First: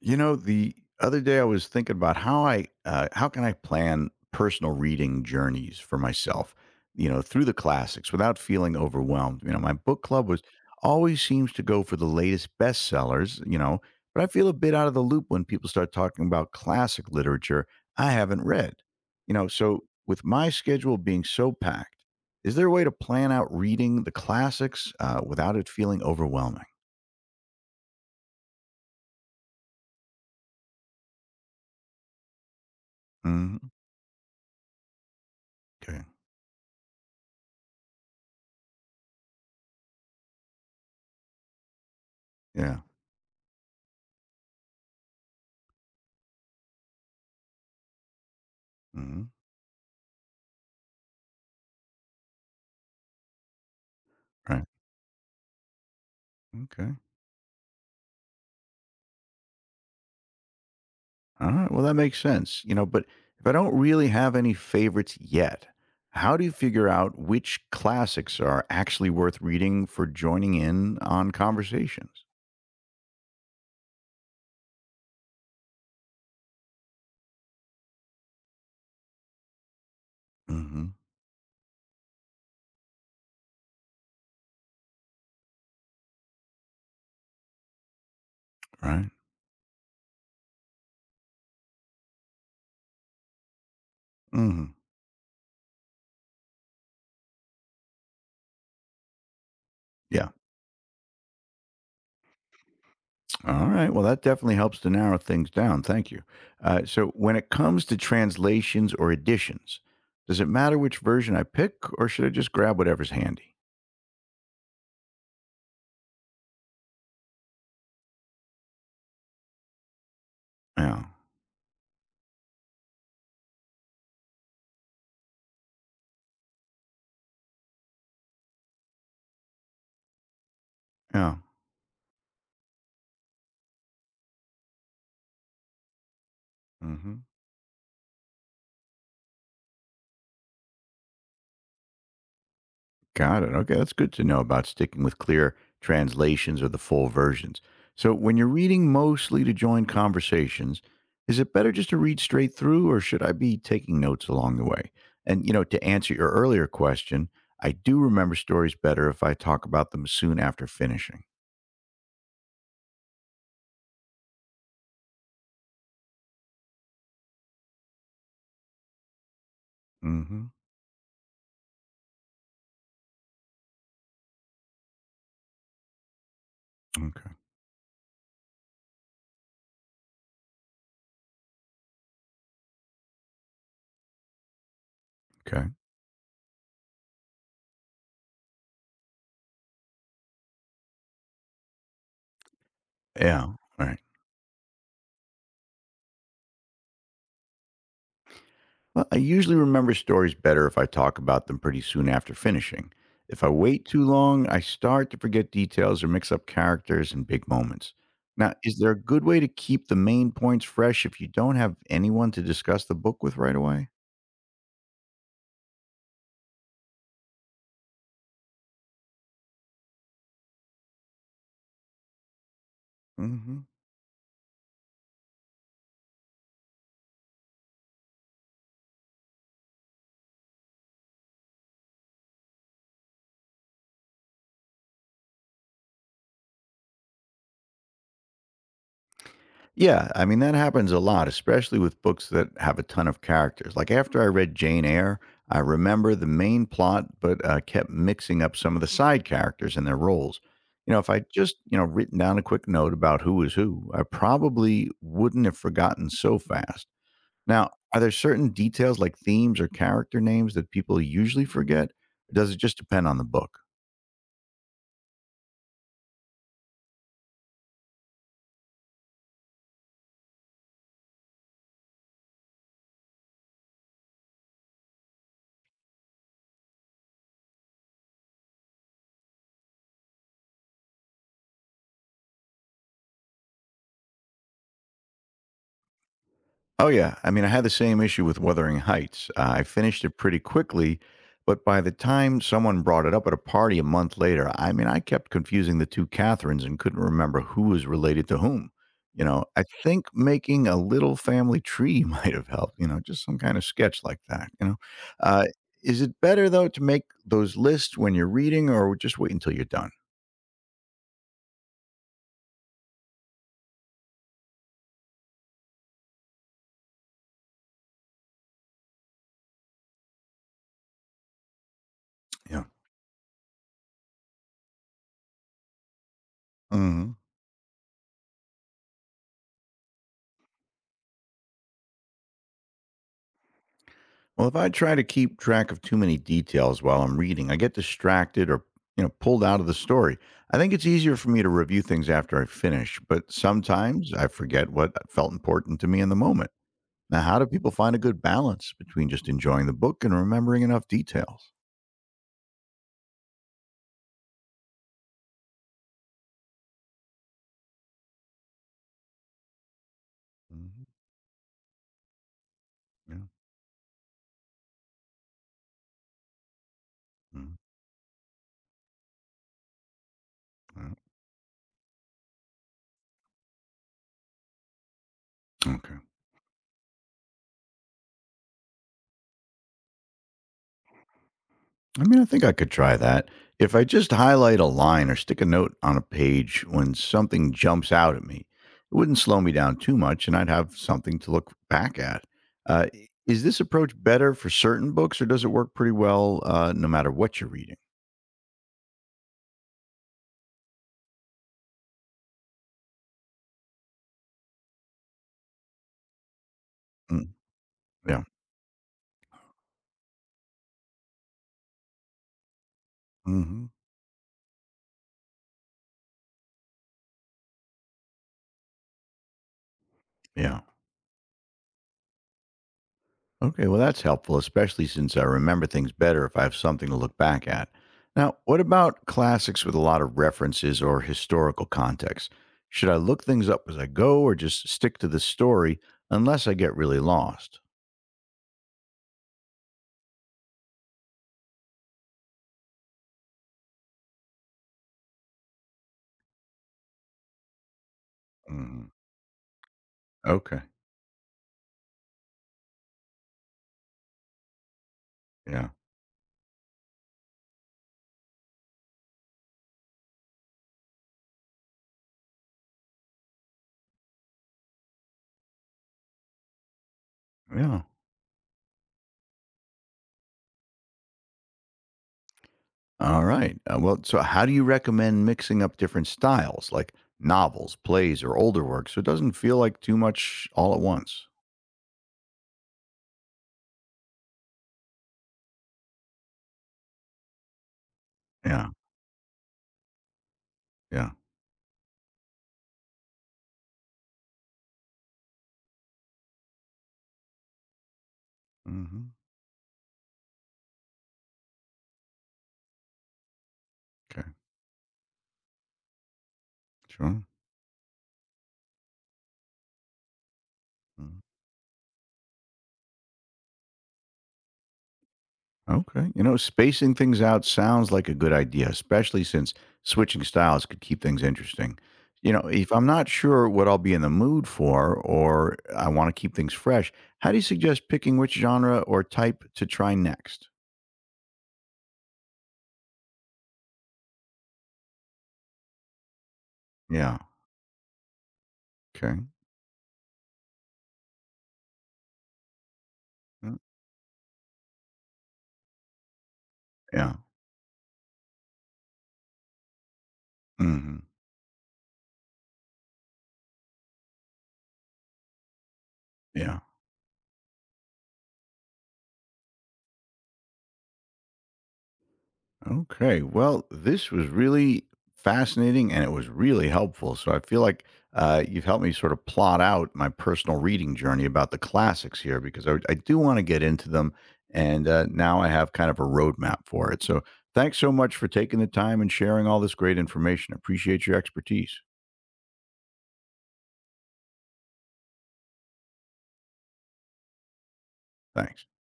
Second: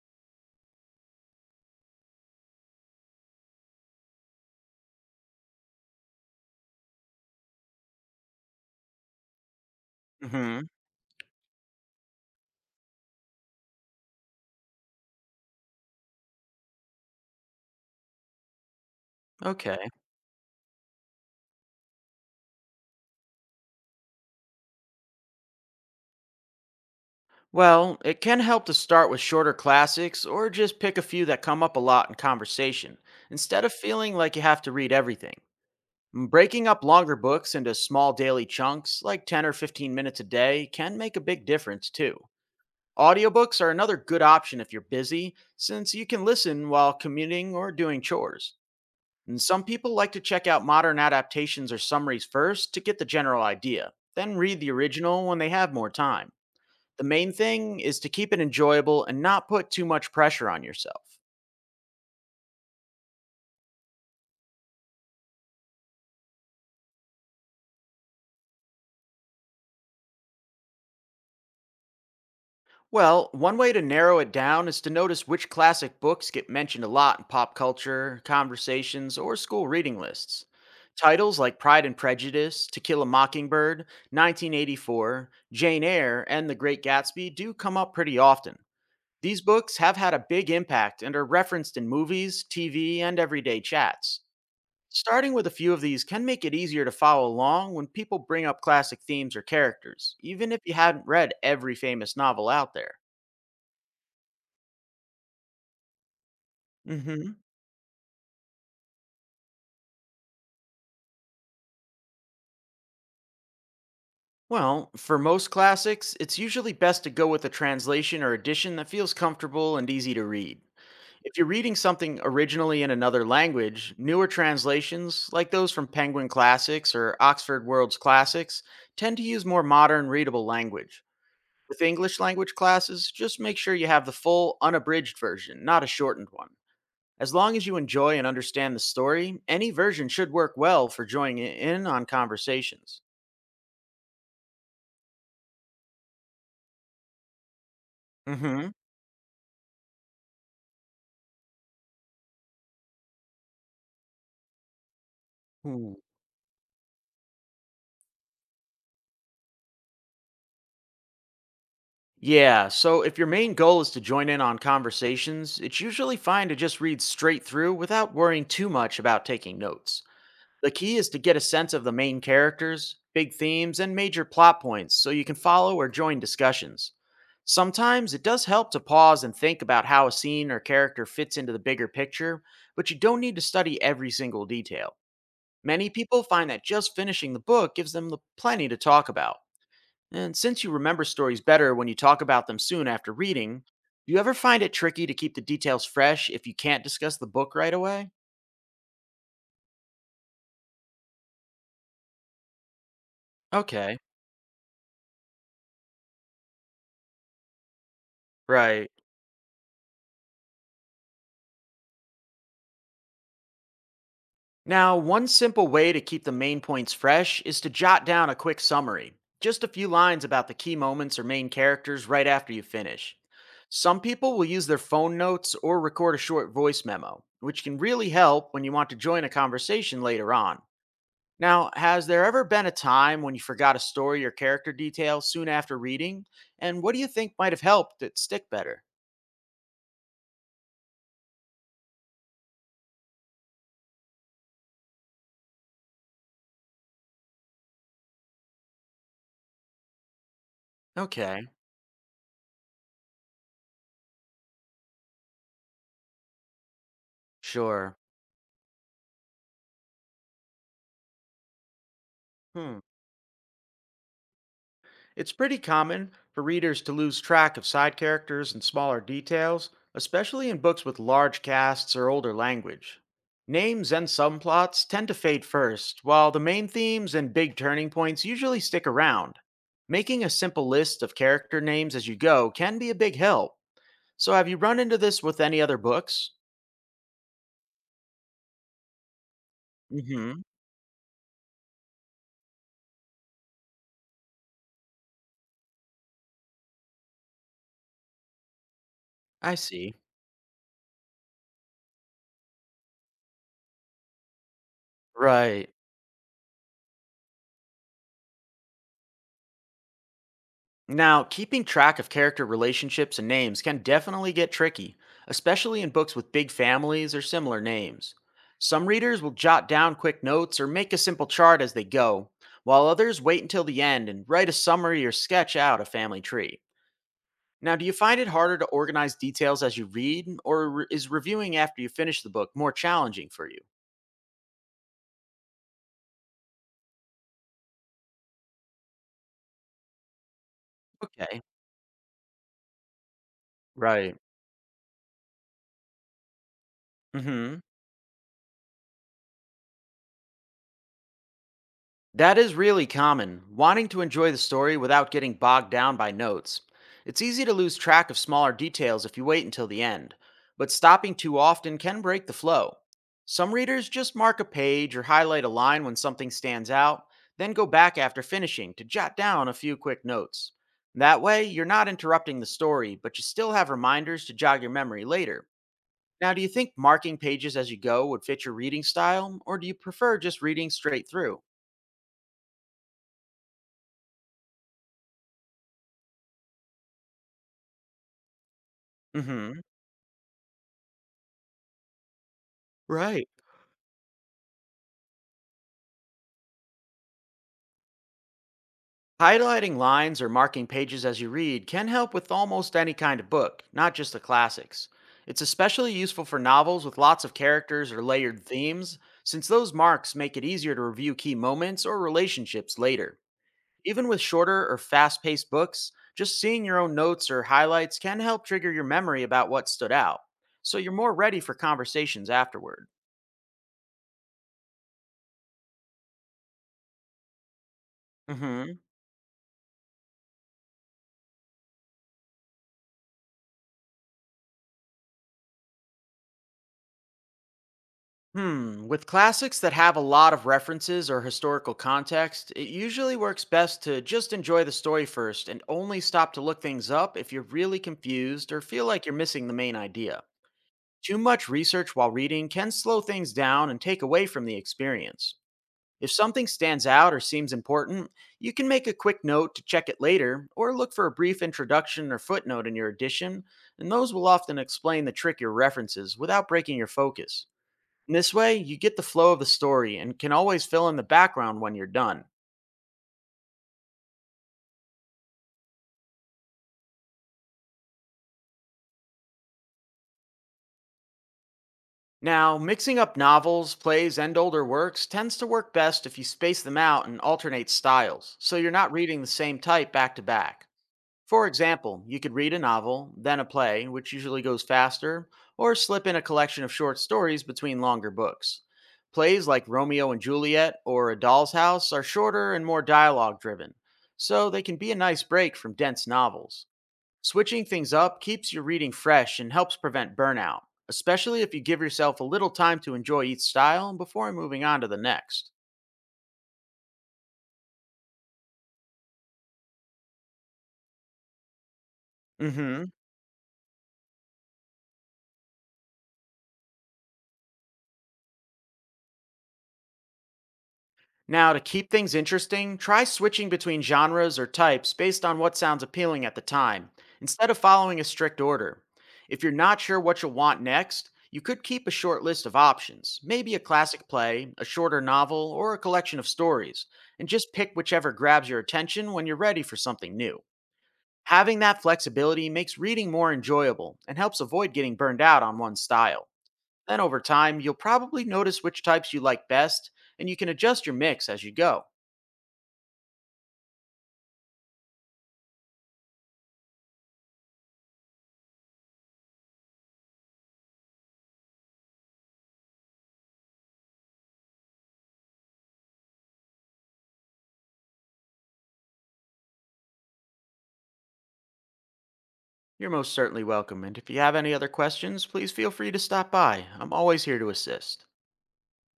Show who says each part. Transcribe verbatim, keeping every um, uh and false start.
Speaker 1: You know, the other day I was thinking about how I uh, how can I plan personal reading journeys for myself, you know, through the classics without feeling overwhelmed. You know, my book club was
Speaker 2: Hmm.
Speaker 1: always seems to go for the latest bestsellers, you know, but I feel a bit out of the loop when people start talking about classic literature I haven't read. You know,
Speaker 2: Okay.
Speaker 1: so with my schedule being so packed, is there a way to plan out reading the classics uh, without it feeling overwhelming?
Speaker 2: Well, it can help to start with shorter classics or just pick a few that come up a lot in conversation instead
Speaker 1: Hmm.
Speaker 2: of feeling like you have to read everything.
Speaker 1: Okay.
Speaker 2: Mm, breaking up longer books into small daily chunks, like ten or fifteen minutes a day, can make a big difference too.
Speaker 1: Yeah.
Speaker 2: Audiobooks are another good option if you're busy, since you can listen while commuting or doing chores.
Speaker 1: Hmm.
Speaker 2: And some people like to check out modern adaptations or summaries first to get the general idea, then read
Speaker 1: Right.
Speaker 2: the original when they have more time.
Speaker 1: Okay.
Speaker 2: The main thing is to keep it enjoyable and not put too much pressure on yourself.
Speaker 1: All right. Well, that makes sense. You know, but if I don't really have any favorites yet, how do you figure out which classics are actually worth reading for joining in on conversations?
Speaker 2: Well, one way to narrow it down is to notice which classic books get mentioned a lot in pop culture, conversations, or school reading lists.
Speaker 1: Hmm.
Speaker 2: Titles like Pride and Prejudice, To Kill a Mockingbird, nineteen eighty-four, Jane Eyre, and The Great Gatsby do come up pretty often.
Speaker 1: Right.
Speaker 2: These books have had a big impact and are referenced in movies, T V, and everyday chats.
Speaker 1: Hmm.
Speaker 2: Starting with a few of these can make it easier to follow along when people bring up classic themes or characters,
Speaker 1: Yeah.
Speaker 2: even if you hadn't read every famous novel out there.
Speaker 1: All right. Well, that definitely helps to narrow things down. Thank you. Uh, so,
Speaker 2: Hmm.
Speaker 1: when it comes to translations or editions, does it matter which version I pick, or should I just grab whatever's handy?
Speaker 2: Well, for most classics, it's usually best to go with a translation or edition that feels comfortable and easy to read.
Speaker 1: Yeah.
Speaker 2: If you're reading something originally in another language, newer translations, like those from Penguin Classics or Oxford World's Classics, tend to use more modern, readable language.
Speaker 1: Yeah.
Speaker 2: With English language classes, just make sure you have the full, unabridged version, not a shortened one.
Speaker 1: Hmm.
Speaker 2: As long as you enjoy and understand the story, any version should work well for joining in on conversations.
Speaker 1: Got it. Okay, that's good to know about sticking with clear translations or the full versions. So, when you're
Speaker 2: Hmm.
Speaker 1: reading mostly to join conversations, is it better just to read straight through or should I be taking notes along the way? And, you know, to
Speaker 2: Ooh.
Speaker 1: answer your earlier question, I do remember stories better if I talk about them soon after finishing.
Speaker 2: Yeah, so if your main goal is to join in on conversations, it's usually fine to just read straight through without worrying too much about taking notes.
Speaker 1: Hmm.
Speaker 2: The key is to get a sense of the main characters, big themes, and major plot points so you can follow or join discussions.
Speaker 1: Okay.
Speaker 2: Sometimes it does help to pause and think about how a scene or character fits into the bigger picture, but you don't need to study every single detail.
Speaker 1: Okay.
Speaker 2: Many people find that just finishing the book gives them the plenty to talk about. And since you remember stories better when you talk about them soon after
Speaker 1: Yeah.
Speaker 2: reading,
Speaker 1: All right.
Speaker 2: do you ever find it tricky to keep the details fresh if you can't discuss the book right away?
Speaker 1: Well, I usually remember stories better if I talk about them pretty soon after finishing. If I wait
Speaker 2: Okay.
Speaker 1: too long, I start to forget details or mix up characters and big moments. Now, is there
Speaker 2: Right.
Speaker 1: a good way to keep the main points fresh if you don't have anyone to discuss the book with right away?
Speaker 2: Now, one simple way to keep the main points fresh is to jot down a quick summary, just a few lines about the key moments or main characters right after you finish.
Speaker 1: Hmm.
Speaker 2: Some people will use their phone notes or record a short voice memo, which can really help when you want to join a conversation later on. Now, has there ever been a time when you forgot a story or character detail soon after reading? And what do you think might have helped it stick better?
Speaker 1: Yeah, I mean, that happens a lot, especially with books that have a ton of characters. Like after I read Jane Eyre, I remember the main plot, but uh, kept mixing up some of the side characters and their roles. You know, if I
Speaker 2: Okay,
Speaker 1: just, you know, written down a quick note about who is who, I probably wouldn't have forgotten so fast. Now,
Speaker 2: sure.
Speaker 1: are there certain details like themes or character names that people usually forget? Or does it just
Speaker 2: Hmm.
Speaker 1: depend on the book?
Speaker 2: It's pretty common for readers to lose track of side characters and smaller details, especially in books with large casts or older language. Names and subplots tend to fade first, while the main themes and big turning points usually stick around. Making a simple list of character names as you go can be a big help. So, have you run into this with any other books?
Speaker 1: Oh, yeah. I mean, I had the same issue with Wuthering Heights. Uh, I finished it pretty
Speaker 2: Hmm.
Speaker 1: quickly, but by the time someone brought it up at a party a month later, I mean, I kept confusing the two Catherines and couldn't remember who was related to whom. You know,
Speaker 2: I
Speaker 1: I
Speaker 2: see.
Speaker 1: think making a little family tree might have helped, you know, just some kind of sketch like that, you know. Uh,
Speaker 2: Right.
Speaker 1: is it better, though, to make those lists when you're reading or just wait until you're done?
Speaker 2: Now, keeping track of character relationships and names can definitely get tricky, especially in books with big families or similar names. Some readers will jot down quick notes or make a simple chart as they go,
Speaker 1: Yeah.
Speaker 2: while others wait until the end and write a summary or sketch out a family tree.
Speaker 1: Mhm.
Speaker 2: Now, do you find it harder to organize details as you read, or re- is reviewing after you finish the book more challenging for you?
Speaker 1: Well, if I try to keep track of too many details while I'm reading, I get distracted or you know pulled out of the story. I think it's easier for me
Speaker 2: Okay.
Speaker 1: to review things after I finish, but sometimes
Speaker 2: Right.
Speaker 1: I forget what felt important to me in the moment. Now,
Speaker 2: Mm
Speaker 1: how do
Speaker 2: hmm.
Speaker 1: people find a good balance between just enjoying the book and remembering enough details?
Speaker 2: That is really common, wanting to enjoy the story without getting bogged down by notes. It's easy to lose track of smaller details if you wait until the end, but
Speaker 1: Mhm,
Speaker 2: stopping too often can break the flow.
Speaker 1: yeah,
Speaker 2: Some readers just mark a page or highlight a line when something stands out,
Speaker 1: mhm,
Speaker 2: then go back after finishing to jot down a few quick notes.
Speaker 1: yeah,
Speaker 2: That way, you're not interrupting the story, but you still have reminders to jog your memory later.
Speaker 1: okay.
Speaker 2: Now, do you think marking pages as you go would fit your reading style, or do you prefer just reading straight through?
Speaker 1: I mean, I think I could try that. If I just highlight a line or stick a note on a page when something jumps out at me, it wouldn't
Speaker 2: Mm
Speaker 1: slow me
Speaker 2: hmm.
Speaker 1: down too much and I'd have something to look back at. Uh, i-
Speaker 2: Right.
Speaker 1: is this approach better for certain books or does it work pretty well uh, no matter what you're reading?
Speaker 2: Highlighting lines or marking pages as you read can help with almost any kind of book, not just the classics. It's especially useful for novels with lots
Speaker 1: Mm,
Speaker 2: of characters or
Speaker 1: yeah.
Speaker 2: layered themes, since those marks make it easier to review key moments or relationships later.
Speaker 1: Hmm.
Speaker 2: Even with shorter or fast paced books, just seeing your own notes or highlights can help trigger your memory about what stood out,
Speaker 1: Yeah.
Speaker 2: so you're more ready for conversations afterward.
Speaker 1: Okay, well, that's helpful, especially since I remember things better if I have something to look back at. Now, what
Speaker 2: Hmm.
Speaker 1: about classics with a lot of references or historical context? Should I look things up as I go or just stick to the story unless I get really lost?
Speaker 2: Hmm. With classics that have a lot of references or historical context, it usually works best to just enjoy the story first and only stop to look things up if you're really confused or feel
Speaker 1: Mm,
Speaker 2: like you're missing the main idea.
Speaker 1: okay,
Speaker 2: Too much research while reading can slow things down and take away from the experience.
Speaker 1: yeah,
Speaker 2: If something stands out or seems important, you can make a quick note to check it later or look for a brief introduction or footnote in your edition, and those will often explain the trick your references without breaking your focus.
Speaker 1: yeah.
Speaker 2: And this way, you get the flow of the story and can always fill in the background when you're done.
Speaker 1: All right. Uh, well, so how do you recommend mixing up different styles like novels, plays, or older works so it doesn't feel like too much all at once?
Speaker 2: Now, mixing up novels, plays, and older works tends to work best if you space them out and alternate styles, so
Speaker 1: Yeah,
Speaker 2: you're not reading the same type back to back.
Speaker 1: yeah.
Speaker 2: For example, you could read a novel, then a play, which usually goes faster, or slip in a collection of short stories between longer books.
Speaker 1: Hmm.
Speaker 2: Plays like Romeo and Juliet or A Doll's House are shorter and more dialogue driven,
Speaker 1: Okay,
Speaker 2: so they can be a nice break from dense novels.
Speaker 1: sure.
Speaker 2: Switching things up keeps your reading fresh and helps prevent burnout,
Speaker 1: Mhm.
Speaker 2: especially if you give yourself a little time to enjoy each style before moving on to the next.
Speaker 1: Okay. You know, spacing things out sounds like a good idea, especially since switching styles could keep things interesting. You know, if I'm
Speaker 2: Hmm.
Speaker 1: not sure what I'll be in the mood for or I want to keep things fresh, how do you suggest picking which genre or type to try next?
Speaker 2: Now, to keep things interesting, try switching between genres or types based on what sounds appealing at the time,
Speaker 1: Yeah.
Speaker 2: instead of following a strict order.
Speaker 1: Okay.
Speaker 2: If you're not sure what you'll want next, you could keep a short list of options, maybe
Speaker 1: Mm,
Speaker 2: a classic play, a shorter novel, or a collection of stories,
Speaker 1: yeah.
Speaker 2: and just pick whichever grabs your attention when you're ready for something new.
Speaker 1: Hmm.
Speaker 2: Having that flexibility makes reading more enjoyable and helps avoid getting burned out on one style.
Speaker 1: Yeah.
Speaker 2: Then over time, you'll probably notice which types you like best, and you can adjust your mix as you go.
Speaker 1: Okay. Well, this was really fascinating and it was really helpful. So I feel like uh, you've helped me sort of plot out my personal reading journey about the classics here because I, I do want to get into them. And uh, now I have kind of a roadmap for it. So thanks so much for taking the time and sharing all this great information. Appreciate your expertise.
Speaker 2: You're most certainly welcome, and if you have any other questions, please feel free to stop by. I'm always here to assist.
Speaker 1: Thanks.